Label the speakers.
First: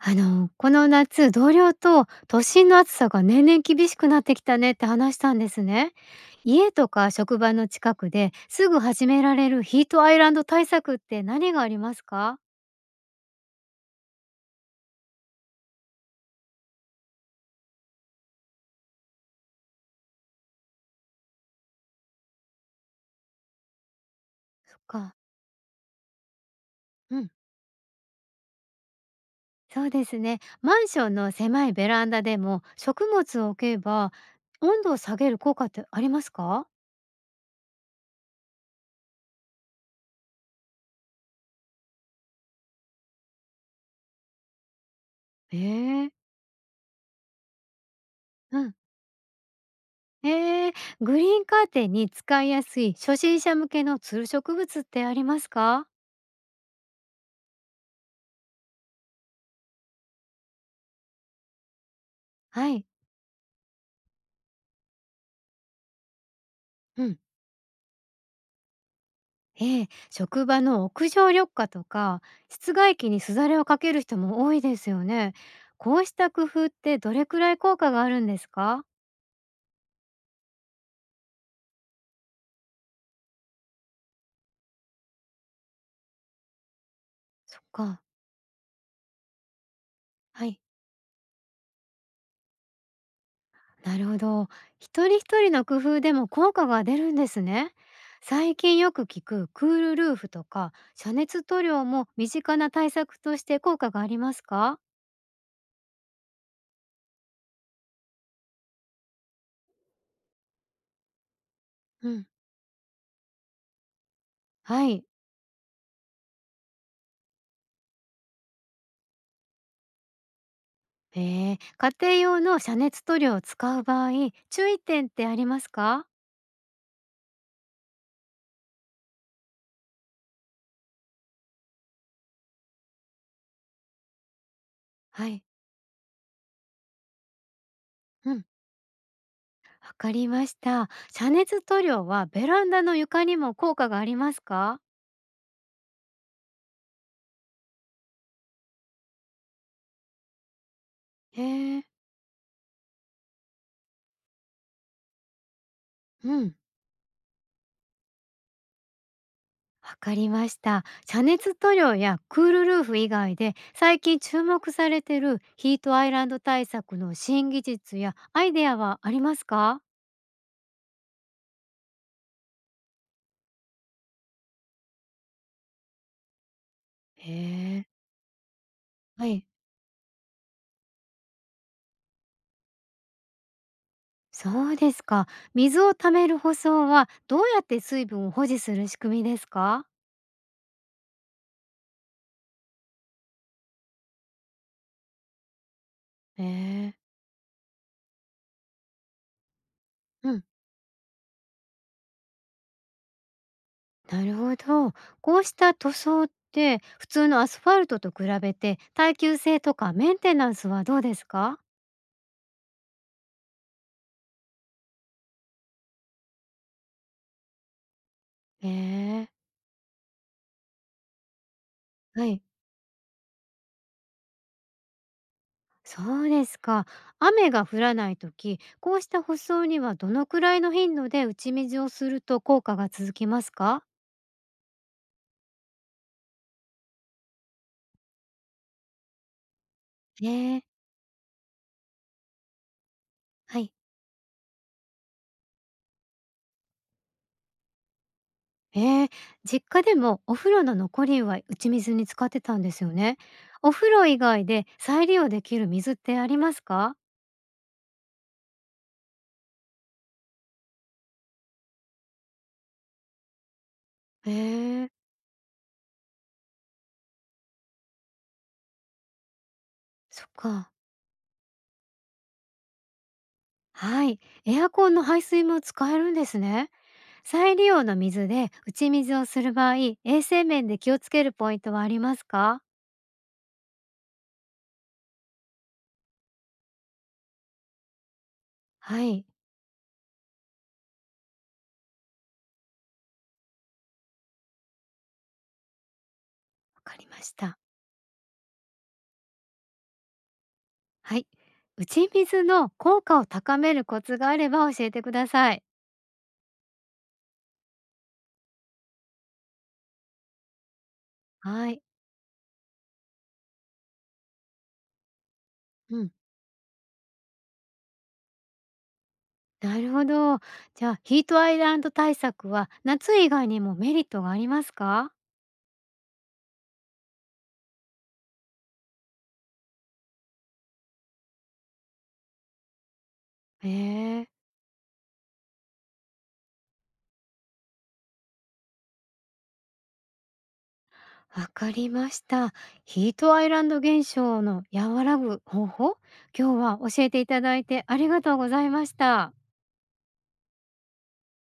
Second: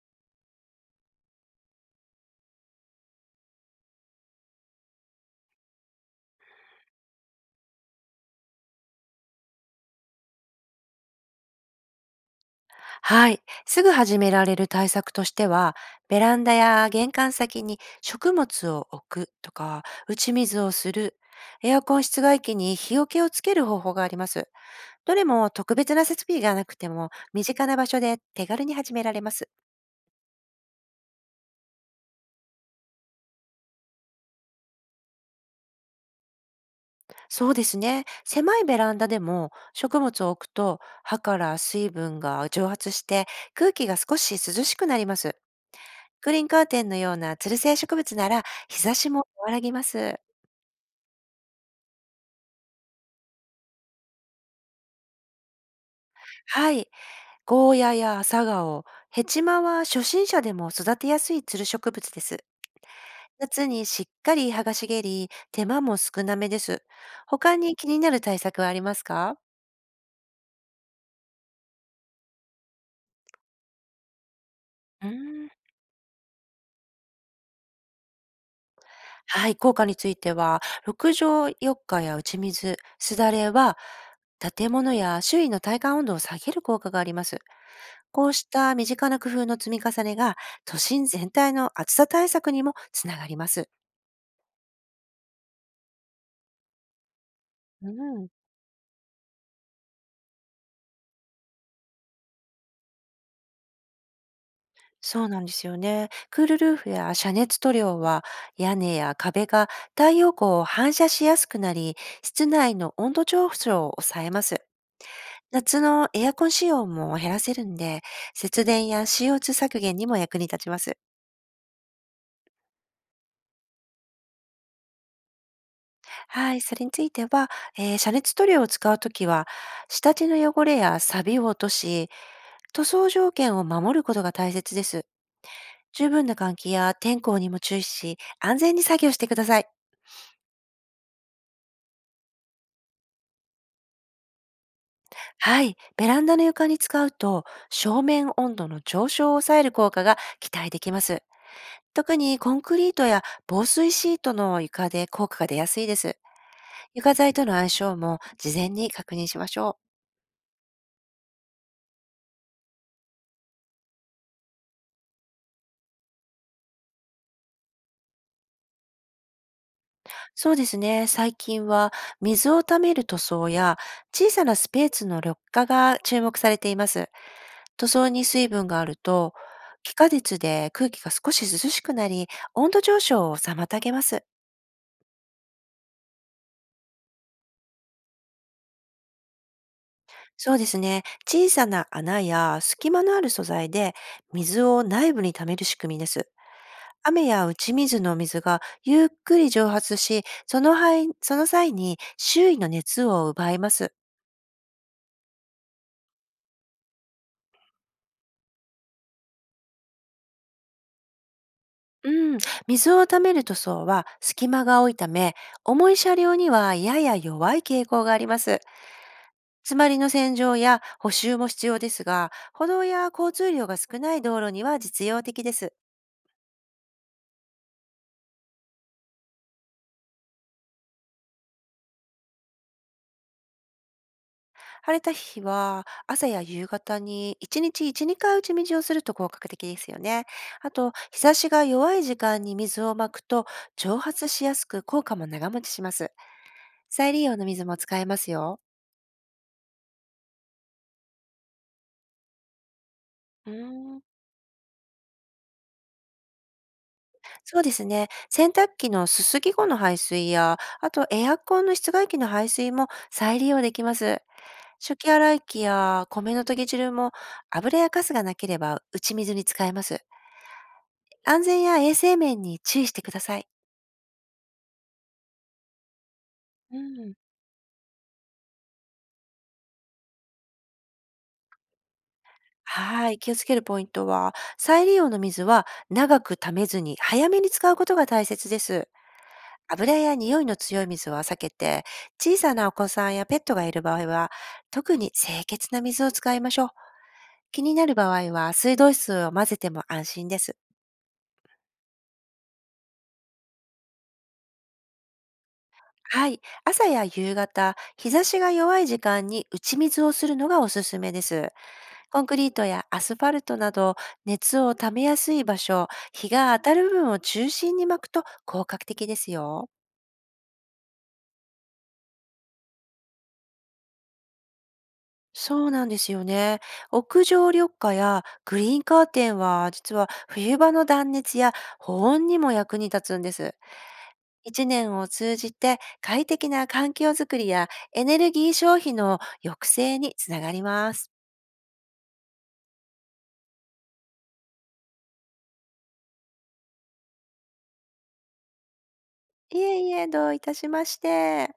Speaker 1: この夏、同僚と都心の暑さが年々厳しくなってきたねって話したんですね。家とか職場の近くですぐ始められるヒートアイランド対策って何がありますか？
Speaker 2: はい。すぐ始められる対策としては、ベランダや玄関先に食物を置くとか、打ち水をする、エアコン室外機に日よけをつける方法があります。
Speaker 1: そっ
Speaker 2: ど
Speaker 1: か。
Speaker 2: れも特別な設備がなくても、
Speaker 1: うん。
Speaker 2: 身近な場所で手軽に始められます。
Speaker 1: そうですね、マンションの狭いベランダでも食物を置けば温度を下げる効果ってありますか？
Speaker 2: そうですね。狭いベランダでも食物を置くと、葉から水分が蒸発して、空気が少し涼しくなります。
Speaker 1: えー、
Speaker 2: グリーンカーテンのような吊る性植物なら、
Speaker 1: うん。
Speaker 2: 日差しも和らぎます。
Speaker 1: えー、グリーンカーテンに使いやすい初心者向けのつる植物ってありますか？
Speaker 2: はい。ゴーヤや朝顔、ヘチマは初心者でも育てやすいつる植物です。
Speaker 1: はい。
Speaker 2: 夏にしっかり葉が茂り、手間も少なめです。
Speaker 1: うん。
Speaker 2: 他に気になる対策はありますか？
Speaker 1: ええ、職場の屋上緑化とか室外機にすだれをかける人も多いですよ
Speaker 2: うー
Speaker 1: ね。
Speaker 2: ん。
Speaker 1: こうした工夫ってどれくらい効果があるんですか？
Speaker 2: はい、効果については、六畳四日や打ち水、すだれは、建物や周囲の体感温度を下げる効果があります。
Speaker 1: そっか。
Speaker 2: こうした身近な工夫の積み重ねが、
Speaker 1: はい。
Speaker 2: 都心全体の暑さ対策にもつながります。
Speaker 1: なるほど。一人一人の工夫でも効果が出るんですね。
Speaker 2: うん。
Speaker 1: 最近よく聞くクールルーフとか遮熱塗料も身近な対策として効果がありますか？
Speaker 2: そうなんですよね。クールルーフや遮熱塗料は屋根や壁が太陽光を反射しやすくなり、
Speaker 1: うん。
Speaker 2: 室内の温度上昇を抑えます。
Speaker 1: はい。
Speaker 2: 夏のエアコン使用も減らせるんで、節電や CO2 削減にも役に立ちます。
Speaker 1: ええ、家庭用の遮熱塗料を使う場合、注意点ってありますか？
Speaker 2: はい、それについては、遮熱塗料を使うときは、下地の汚れや錆を落とし、塗装条件を守ることが大切です。
Speaker 1: はい。
Speaker 2: 十分な換気や天候にも注意し、
Speaker 1: うん。
Speaker 2: 安全に作業してください。
Speaker 1: わかりました。遮熱塗料はベランダの床にも効果がありますか？
Speaker 2: はい。ベランダの床に使うと、正面温度の上昇を抑える効果が期待できます。
Speaker 1: へえ、
Speaker 2: 特にコンクリートや防水シートの床で効果が出やすいです。
Speaker 1: うん。
Speaker 2: 床材との相性も事前に確認しましょう。
Speaker 1: わかりました。遮熱塗料やクールルーフ以外で最近注目されてるヒートアイランド対策の新技術やアイデアはありますか？
Speaker 2: そうですね。最近は水を溜める塗装や小さなスペースの緑化が注目されています。
Speaker 1: へえ、
Speaker 2: 塗装に水分がある
Speaker 1: は
Speaker 2: と、
Speaker 1: い。
Speaker 2: 気化熱で空気が少し涼しくなり、温度上昇を妨げます。
Speaker 1: そうですか。水を溜める舗装はどうやって水分を保持する仕組みですか？
Speaker 2: そうですね。小さな穴や隙間のある素材で水を内部に溜める仕組みです。
Speaker 1: へえ、
Speaker 2: 雨や打ち水の水がゆっくり蒸発し、
Speaker 1: うん。
Speaker 2: その範囲その際に周囲の熱を奪います。
Speaker 1: なるほど。こうした塗装って普通のアスファルトと比べて耐久性とかメンテナンスはどうですか？
Speaker 2: うん、水を溜める塗装は隙間が多いため、重い車両にはやや弱い傾向があります。
Speaker 1: へえ。
Speaker 2: 詰まりの洗浄や補修も必要です
Speaker 1: は
Speaker 2: が、
Speaker 1: い。
Speaker 2: 歩道や交通量が少ない道路には実用的です。
Speaker 1: そうですか。雨が降らないとき、こうした舗装にはどのくらいの頻度で打ち水をすると効果が続きますか？
Speaker 2: 晴れた日は、朝や夕方に1日1、2回打ち水をすると効果的ですよね。
Speaker 1: へえ。
Speaker 2: あと、日差しが弱い時間に水をまくと
Speaker 1: はい。
Speaker 2: 蒸発しやすく効果も長持ちします。再利用の水も使えますよ。
Speaker 1: へえ、実家でもお風呂の残り湯は打ち水に使ってたんですよね。
Speaker 2: うー
Speaker 1: お風
Speaker 2: ん、
Speaker 1: 呂以外で再利用できる水ってありますか？
Speaker 2: そうですね。洗濯機のすすぎ後の排水や、あとエアコンの室外機の排水も再利用できます。
Speaker 1: へえ。
Speaker 2: 食器洗い機や米の研ぎ汁も油やカスがなければ打ち水に使えます。
Speaker 1: そっか。
Speaker 2: 安全や衛生面に注意してください。
Speaker 1: はい。エアコンの排水も使えるんですね。
Speaker 2: うん。
Speaker 1: 再利用の水で打ち水をする場合、衛生面で気をつけるポイントはありますか？
Speaker 2: はい、気をつけるポイントは、再利用の水は長く溜めずに早めに使うことが大切です。
Speaker 1: はい。
Speaker 2: 油や匂いの強い水は避けて、小さなお子さんやペットがいる場合は、特に清潔な水を使いましょう。
Speaker 1: わかりました。
Speaker 2: 気になる場合は、水道水を混ぜても安心です。
Speaker 1: はい。打ち水の効果を高めるコツがあれば教えてください。
Speaker 2: はい、朝や夕方、日差しが弱い時間に打ち水をするのがおすすめです。
Speaker 1: はい。
Speaker 2: コンクリートやアスファルトなど熱をためやすい場所、
Speaker 1: うん。
Speaker 2: 日が当たる部分を中心に巻くと効果的ですよ。
Speaker 1: なるほど。じゃあ、ヒートアイランド対策は夏以外にもメリットがありますか？
Speaker 2: そうなんですよね。屋上緑化やグリーンカーテンは実は冬場の断熱や保温にも役に立つんです。
Speaker 1: へえ。
Speaker 2: 一年を通じて快適な環境づくりやエネルギー消費の抑制につながります。
Speaker 1: わかりました。ヒートアイランド現象の和らぐ方法、今日は教えていただいてありがとうございました。
Speaker 2: いえいえ、どういたしまして。